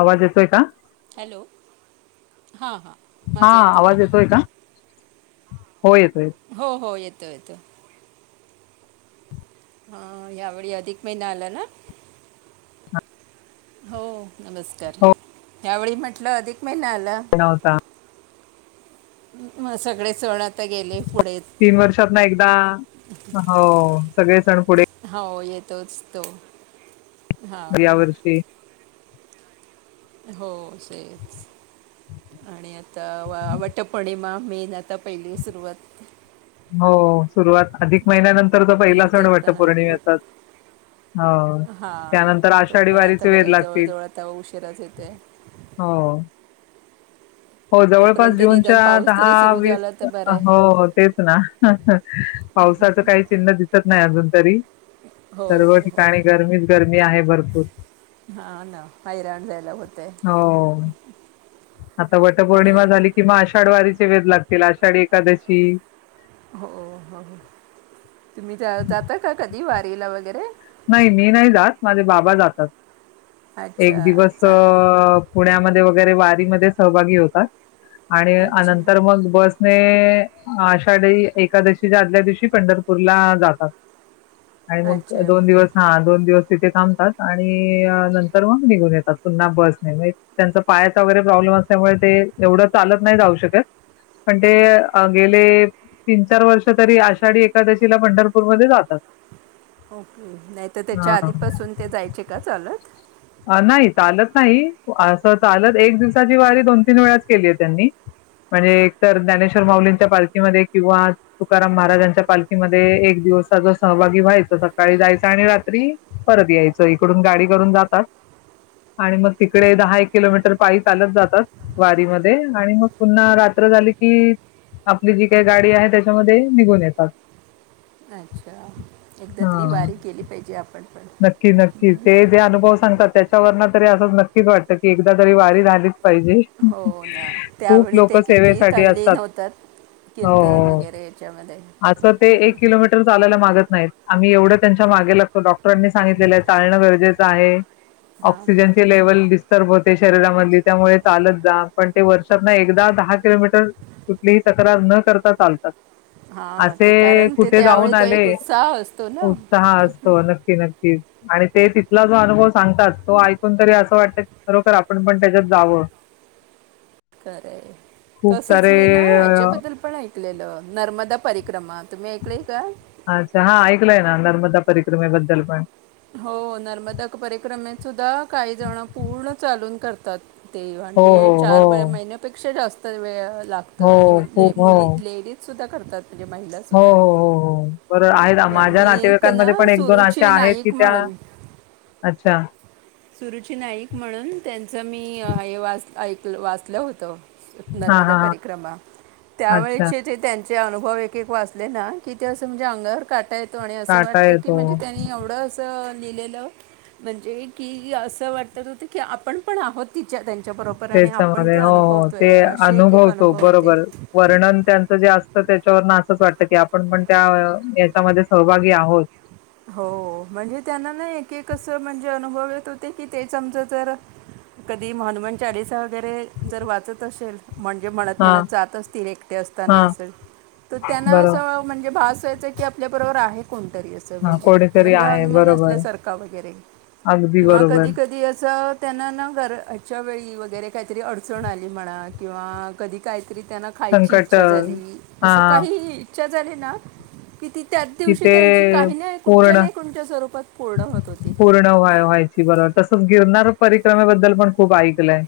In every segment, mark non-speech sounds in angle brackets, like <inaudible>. आवाज येतोय का हॅलो हां हां हा माझा येतो ना आवाज येतोय का हो येतोय येतो हो हो येतो येतो हा यावेळी अधिक महिना आला ना हो नमस्कार हो यावेळी म्हटलं अधिक महिना आला न होता मग सगळे सण आता गेले पुढे तीन वर्षात ना एकदा हो सगळे सण पुढे हो येतोच तो हां या वर्षी हो सच आणि आता वटपौर्णिमा मेन आता पहिली सुरुवात हो सुरुवात अधिक महिन्यानंतरचा पहिला सण ते वाटत पण आपण- पौर्णिमेचाच हो हां त्यानंतर तो आषाढी पण आता वारीचे वेध बरं लागतील जवळजवळ आता उशिराच येतो आहे हो हो जवळपास तोपर्यंत निदान जूनच्या पाऊस दहा तरी सुरू वीस झाला तर बरं आहे हो तेच ना पावसाचं काही चिन्ह दिसत नाही अजून तरी हो सर्व हो हो ठिकाणी गरमी गरमी आहे भरपूर हा ना हैराणलेला होतेे हो आता वटपौर्णिमा झाली किंवा आषाढ वारीचे वेध लागतील आषाढ एकादशी हो हो हो तुम्ही जा जाता का कधी वारीला वगैरे नाही मी नाही जात माझे बाबा जातात एक अच्छा दिवस चांगलं पुण्यामध्ये वगैरे वारीमध्ये सहभागी होतात अच्छा आणिनंतर मग बस आषाढी एकादशीच्या आदल्या दिवशी पंढरपूरला जातात आणि मग अच्छा ओके दिवस हा दोन दिवस तिथे थांबतात आणि नंतर मग निघून येतात पुन्हा बस नाही त्यांचा पायाचा वगैरे प्रॉब्लेम असल्यामुळे ते एवढं चालत नाही जाऊ शकत पण ते गेले तीन चार वर्ष तरी आषाढी एकादशीला पंढरपूरमध्येध्ये जातात ओके नाही तर त्याच्या हां. आधीपासून ते जायचे का चालत नाही चालत नाही असं चालत एक दिवसाची वारी दोन तीन वेळाच केली आहे त्यांनी म्हणजे एक तरर ज्ञानेश्वर माउलींच्या पालखीमध्ये किंवा तुकाराम महाराजांच्या पालखीमध्ये एक दिवसा जो सहभागी व्हायच सकाळी जायचं आणि रात्री परत यायचं इकडून गाडी करून जातात. आणि मग तिकडे दहा एक किलोमीटर पायी चालत जातात. वारीमध्ये आणि मग पुन्हा रात्र झाली की आपली जी काही गाडी आहे त्याच्यामध्ये निघून येतात अच्छा एकदा हा तरी वारी केली पाहिजे आपण पण नक्की नक्की ते अनुभव सांगतात त्याच्यावर तरी असंच नक्कीच वाटतं की एकदा तरी वारी झालीच पाहिजे हो ना खूप त्यावेळी लोक ते किती सेवेसाठी असतात तल्लीन होतात कीर्तन हो वगैरे याच्यामध्ये. असं ते एक किलोमीटर चालायला मागत नाहीत. आम्ही एवढं त्यांच्या मागे लागतो डॉटर. डॉक्टरांनी सांगितलेलं आहे चालणं गरजेचं आहे. हां ऑक्सिजन लेवल दिस र्पते शरीरामधली त्यामुळे चालत जा. पण ते वर्षात ना एकदा दहा किलोमीटर कुठलीही तक्रार न करता चालतात. हां असे ते कारण ते कुठे त्यावेळी जाऊन तो आले एक उत्साह असतो ना उत्साह असतो. नक्की नक्कीच. आणि ते तिथला जो अनुभव सांगतात तो ऐकून तरी असं वाटतं. बरोखर आपण पण त्याच्यात जावं. खरे खूप तसच सारे मी ना अ, हच्याबद्दल पण ऐकलेलं नर्मदा परिक्रमा. तुम्ही ऐकलय का? अच्छा हा ऐकलंय ना. नर्मदा परिक्रमेबद्दल पण. हो नर्मदा परिक्रमे सुद्धा काही जण पूर्ण चालून करतात. ते हो, म्हणजे हो, चार हो. महिन्यापेक्षा जास्त वेळ लागतो हो, आणि खूप हो. मुली लेडीज सुद्धा करतात म्हणजे हो, महिलासुद्धा. हो, हो, हो. बरोबर आहे माझ्या एक ना नातेवाईकांमध्ये पण एक दोन अशे सुरुची आहेत की नाईक त्या, म्हणून अच्छा. सुरुची नाईक म्हणून त्यांच मी हे वाच ऐक वाचलं होतं. हां, नर्मदा हां, हां. परिक्रमा अच्छा. त्यावेळेचे जे त्यां चे अनुभव एक एक वाचले ना. की ते असं म्हणजे अंगावर काटायेत वाट आणि असं काटा वाटतं की येतो. म्हणजे त्यानी एवढं असं लिहिलेलं म्हणजे की असं वाटत होते की, आपण पण आहोत तिच्या त्यांच्याबरोबर. आणि आपण त्याच्यामध्ये ते हो हो ते अनुभवतोय असे एक एक अनुभवतो अनुभव होते बरोबर. वर्णन त्यांचं जे असतं त्याच्यावर असंच वाटत की, आपण पण त्या याच्यामध्ये सहभागी आहोत. हो म्हणजे त्यांना ना एक एक असं म्हणजे अनुभव येत होते की तेच आमच ज कधी हनुमान चालीसा वगैरे जर वाचत असेल. म्हणजे म्हणत हां, म्हणत जात असतील एकटे असताना हां. असे तर त्यांना अस बरोबर. म्हणजे भास व्हायचा की, आपल्याबरोबर आहे कोणतरी अस. हां, म्हणजे कोणीतरी म्हणजे आहे. अनुमान बरोबर. असल्यासारखा वगैरे अगदी किंवा बरोबर. कधी कधी अस त्यांना ना घरा ह्याच्या वेळी वगैरे काहीतरी अडचण आली म्हणा किंवा कधी काहीतरी त्यांना खायची संकट अ, इच्छा झाली असं हां, काहीही इच्छा झाली ना की, ती त्याच की दिवशी ते त्यांची काही नाही कुठच्या पूर्ण नाही कुठच्या स्वरूपात पूर्ण होत होती. पूर्ण व्हा व्हायची बरोबर. तसंच गिरणार परिक्रमेबद्दल पण खूप ऐकलंय.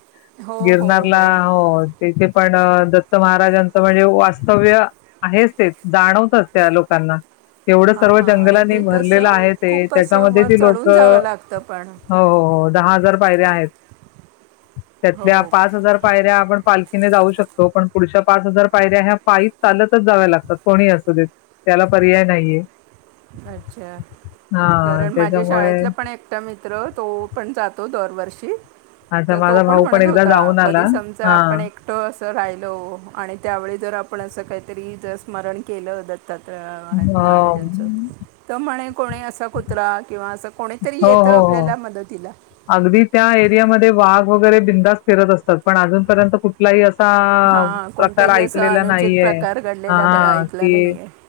हो हो गिरनारला हो तेथे पण दत्त महाराजांचं म्हणजे वास्तव्य आहेच ते जाणवतच त्या लोकांना एवढं सर्व हां आणि जंगलांनी ते भरलेलं कसं आहे ते. खूप त्याच्यामध्ये वर ती चढून जावं लोकं लागतं पण. हो हो दहा हजार पायऱ्या आहेत. त्यातल्या हो पाच हजार पायऱ्या आपण पालखीने जाऊ शकतो. पण पुढच्या पाच हजार पायऱ्या ह्या पाई चालतच जाव्या लागतात कोणी असू दे. त्याला पर्याय नाहीये. अच्छा. हां, कारण माझ्या त्याच्यामुळे शाळेतलं पण एक मित्र तो पण जातो दरवर्षी अच्छा तर तो माझा पण भाऊ म्हणत एकदा होता जाऊन आला. कधी समजा आपण हां. एक असं राहिल आणि त्यावेळी जर आपण असं काहीतरी जर स्मरण केलं ज तत्र अ, महाराजांचं त्यामुळेणे कोणी असा कुत्रा किंवा असं कोणीतरी हो, येतं हो, हो. आपल्याला मदतीला अगदी त्या एरियामध्ये वाघ वगैरे बिंदाास फिरत असतात पण अजूनपर्यंत कुठलाही अस हां प्रकार कोणताही असा ऐकलेला अनुचित नाहीे प्रकार घडलेला ह ब- ऐकला कि नाही आहे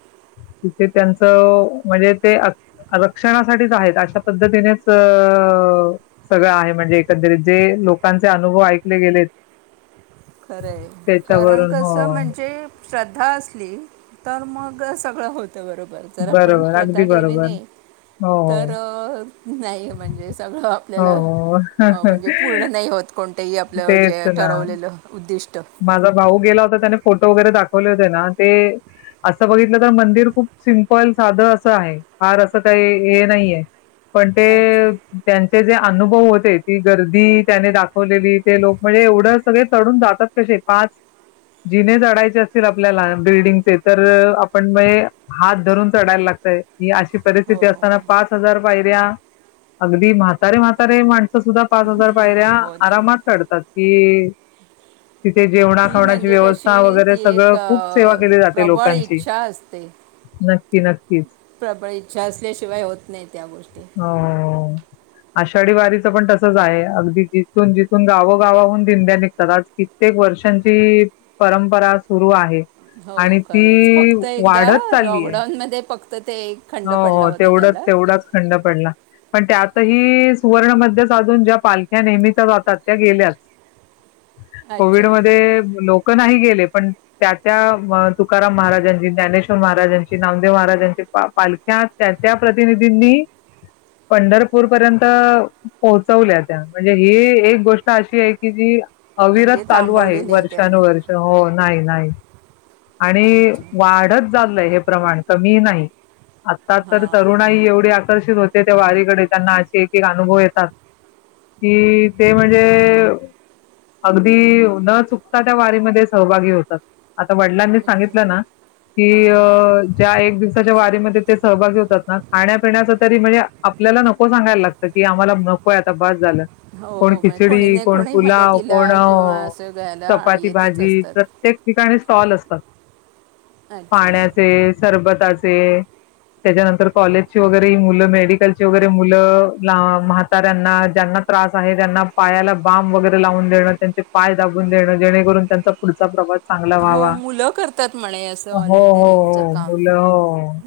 तिथे त्यांचं म्हणजे ते रक्षणासाठीच आहेत अशा पद्धतीनेच अ सगळं आहे म्हणजे एकंदरीत जे लोकांचे अनुभव ऐकले गेले. खर आहे कारण कसं हो. म्हणजे श्रद्धा असली तर मग सगळं होतं बरोबर. जर आपण बरोबर, प्रधा अगदी ठेवली बरोबर. नाही हो, तर हो. नाही म्हणजे सगळं आपल्याला हो, हो. म्हणजे पूर्ण नाही होत कोणतंही आपलं जे तेच ना. ठरवलेलं उद्दिष्ट. माझा भाऊ गेला होता त्याने फोटो वगैरे दाखवले होते ना ते असं बघितलं तर मंदिर खूप सिम्पल साधं असं आहे फार असं काही हे नाहीये पण अच्छा ते त्यांचे जे अनुभव होते ती गर्दी त्याने दाखवलेली ते लोक म्हणजे एवढं सगळे चढून जातात कसे पाच जिने चडायचे असतील आपल्याला बिल्डिंगचे तर आपण म हात धरून चढायला लागतय ही अशी हो परिस्थिती असताना पाच हजार पायऱ्या अगदी म्हातारे म्हातारे माण सुद्धा पाच हजार पायऱ्या हम्म, हो ना आरामात चढतात की. तिथे जेवणा ती खावण्याची म्हणजे व्यवस्था कशी वगैरे ती एक सगळं खूप सेवा अ, केली जाते प्रबळ लोकांची. इच्छा असते नक्की नक्कीच. प्रबळ इच्छा असल्याशिवाय होत नाही त्या गोष्टी. हो आषाढी वारीचं पण तसंच आहे अगदी जिथून-जिथून गावागावाहून दिधंड्या निघतात आज कित्येक वर्षांची परंपरा सुरु आहे. हो आणि खरच ती फक्त एकदा वाढत चालली आहे लॉकडाऊन मध्ये फक्त ते एक खंड हो पडला हो, होता त्याला तेवढाच-तेवढाच थंड पडला. पण त्यातही सुवर्ण मध्य साधून ज्या पालख्या नेहमीच्या जातात त्या गेल्या. <inaudible> कोविड अच्छा मध्ये लोक नाही गेले पण त्या त्या तुकाराम महाराजांची, ज्ञानेश्वर महाराजांची, नामदेव महाराजांची पालख्या त्याच्या प्रतिनिधींनी पंढरपूर पर्यंत पोहोचवल्या त्या म्हणजे ही एक गोष्ट अशी आहे की जी अविरत म्हणजे चालू आहे थांबवली नाही त्यांनी वर्षानुवर्ष हो नाही-नाही, आणि अच्छा वाढत झालंय हे प्रमाण कमी नाही. आत्ता तर हां तरुणाही एवढी आकर्षित होते त्या वारीकडे त्यांना असे एक-एक अनुभव येतात. कि ते म्हणजे अगदी न चुकता त्या वारीमध्ये सहभागी होतात. आता वडिलांनी अच्छा सांगितलं ना की ज्या एक दिवसा वारी मध्ये ते सहभागी होतात खाण्या पण्या तरी म्हणजे आपल्याला नको सांगायला लागतं. कि आम्हाला नकोय आता बास झालं. कोण हो म्हणजे कोणी खिचडी, नाही कोण कोणी पुलाव, मदतीला कोण किंवा असं घ्यायला चपाती, येतच भाजी तर असतात प्रत्येक ठिकाणी स्टॉल असतात अच्छा पाण्याचे, सरबताचे. त्याच्यानंतर कॉलेजची वगैरे ही मुलं, मेडिकलची वगैरे मुलं म्हाताऱ्यांना ज्यांना त्रास आहे त्यांना पायाला बांब वगैरे लावून देणं, त्यांचे पाय दाबून देणं जेणेकरून त्यांचा पुढचा प्रवास. चांगला हो व्हावा. मुलं करतात म्हणे अस हो, हो, व्हॉलेंटिअरिंगच हो काम. मुलं हो.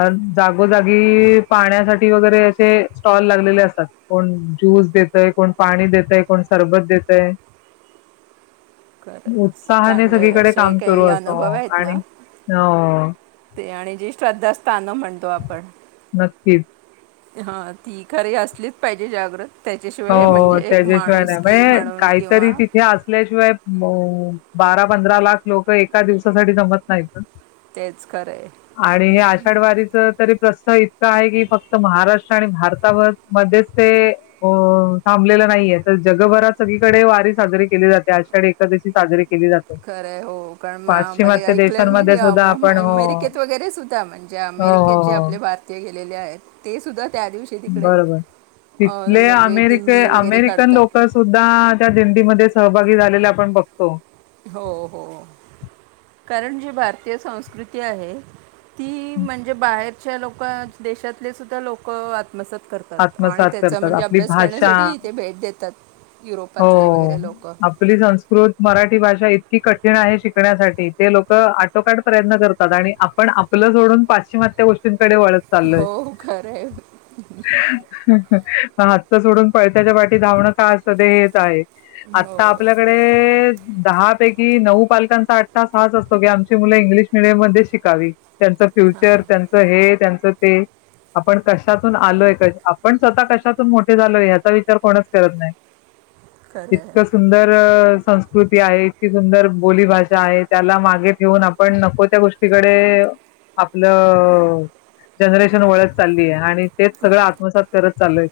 अ जागोजागी पाहण्यासाठी वगैरे असे स्टॉल लागलेले असतात. कोण ज्यूस देतय, कोण पाणी देतय, कोण सरबत देतय. <inaudible> खरंच उत्साहाने चांगले सगळीकडे असे काम सुरू काही असतं अनुभव हो आहेत ना. आणि हो ते आणि जे श्रद्धास्थान म्हणतो आपण. नक्कीच. हा ती खरे असलीच पाहिजे जागृत. त्याच्याशिवाय हो म्हणजे त्याच्याशिवाय माणूस नाही की म्हणजे म्हणून किंवा काहीतरी तिथे असल्याशिवाय म, बारा-पंधरा लाख लोक एका दिवसासाठी जमत नाहीत ना. तेच खरं आहे आणि हे आषाढवारीच तरी प्रस्ताव असं आहे की फक्त महाराष्ट्र आणि भारता मध्येच ते अ, <inaudible> थांबलेलं नाहीे तर जगभरात सगळीकडे वारी साजरी केली जाते आषाढी, एकादशी साजरी केली जाते. खरं हो कारण मग बघे पाश्चिमात्य ऐकलंय मी देशांमध्ये सुद्धा आपण हो, अमेरिकेत वगैरे सुद्धा म्हणजे हो, अमेरिकेत हो, जे हो. आपले भारतीय गेलेले आहेत ते सुद्धा त्या दिवशी तिकडे बरोबर अं, तिथले म्हणजे अमेरिके दिंडी वगैरे अमेरिकन लोक काढतात सुद्धा त्या दिंडीमध्ये सहभागी झालेल्या आपण बघतो. हो हो, कारण जी भारतीय संस्कृती आहे ती म्हणजे बाहेरच्या लोक, देशातले सुद्धा लोक त्मसात करतात आणि आत्मसात त्याचा करतात. म्हणजे आपली अभ्यास भाषा करण्यासाठी ते भेट देतात. युरोपातले हो. वगैरे लोक आपली संस्कृत मराठी भाषा इतकी कठीण आहे शिकण्यासाठी ते लोकं आटोकाट प्रयत्न करतात आणि आप पण आपलं सोडून पाश्चिमात्य गोष्टींकडे वळत चाललोय. हो खरं आहे ह ह हातचं सोडून पळत्याच्या पाटी धावणं काय असतं ते हेच आहे. हो आता बरोबर आहे आपल्याकडे दहा पैकी नऊ पालकांचा अठ्ठाहास हाच असतो की आमची मुलं इंग्लिश मिडियम मध्ये शिकावी. त्यांचं हां फ्युचर त्यांचं हे त्यांचं ते. आपण कशातून आलोय क आपण स्वतः कशातून मोठे झालोय ह्याचा विचार कोणच करत नाही. खरं आहे इतकं सुंदर संस् संकृती आहे इतकी सुंदर बोली भााषा आहे त्याला मागे ठेवून आपण नको त्या गोष्टीकडे आपलं जनरेशन वळत चालली आहे. आणि तेच सगळं आत्मसात करत चाललोय.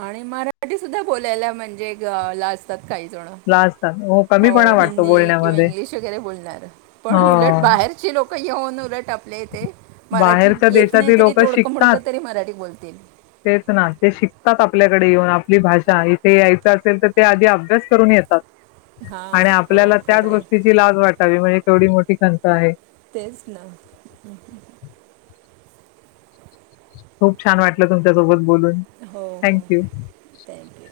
आणि मराठी सुद्धा बोलायला म्हणजे लाजतात काही जण. लाजतात ओ हो हिंदी किंवा इंग्लिश वगैरे बोलणारं पण उलट हं, बाहेरचे लोक कंयेऊन उलट आपल्या इथे मराठी बाहेरच्या येत नाही देशातील तरी लोकं तोडकं शिकतात. मोडकं तरी मराठी बोलतील. तेच ना ते शिकतात आपल्याकडे येऊन आपली भाषा इथे यायचं असेल तर ते आधी अभ्यास करून येतात. हां आणि हो आपल्याला खरं त्याच आहे गोष्टीची लाज वाटावी म्हणजे केवढी मोठी खंत आहे. तेच ना. खूप छान वाटलं तुमच्यासोबत बोलून. हो हो थँक यू. थँक्यू.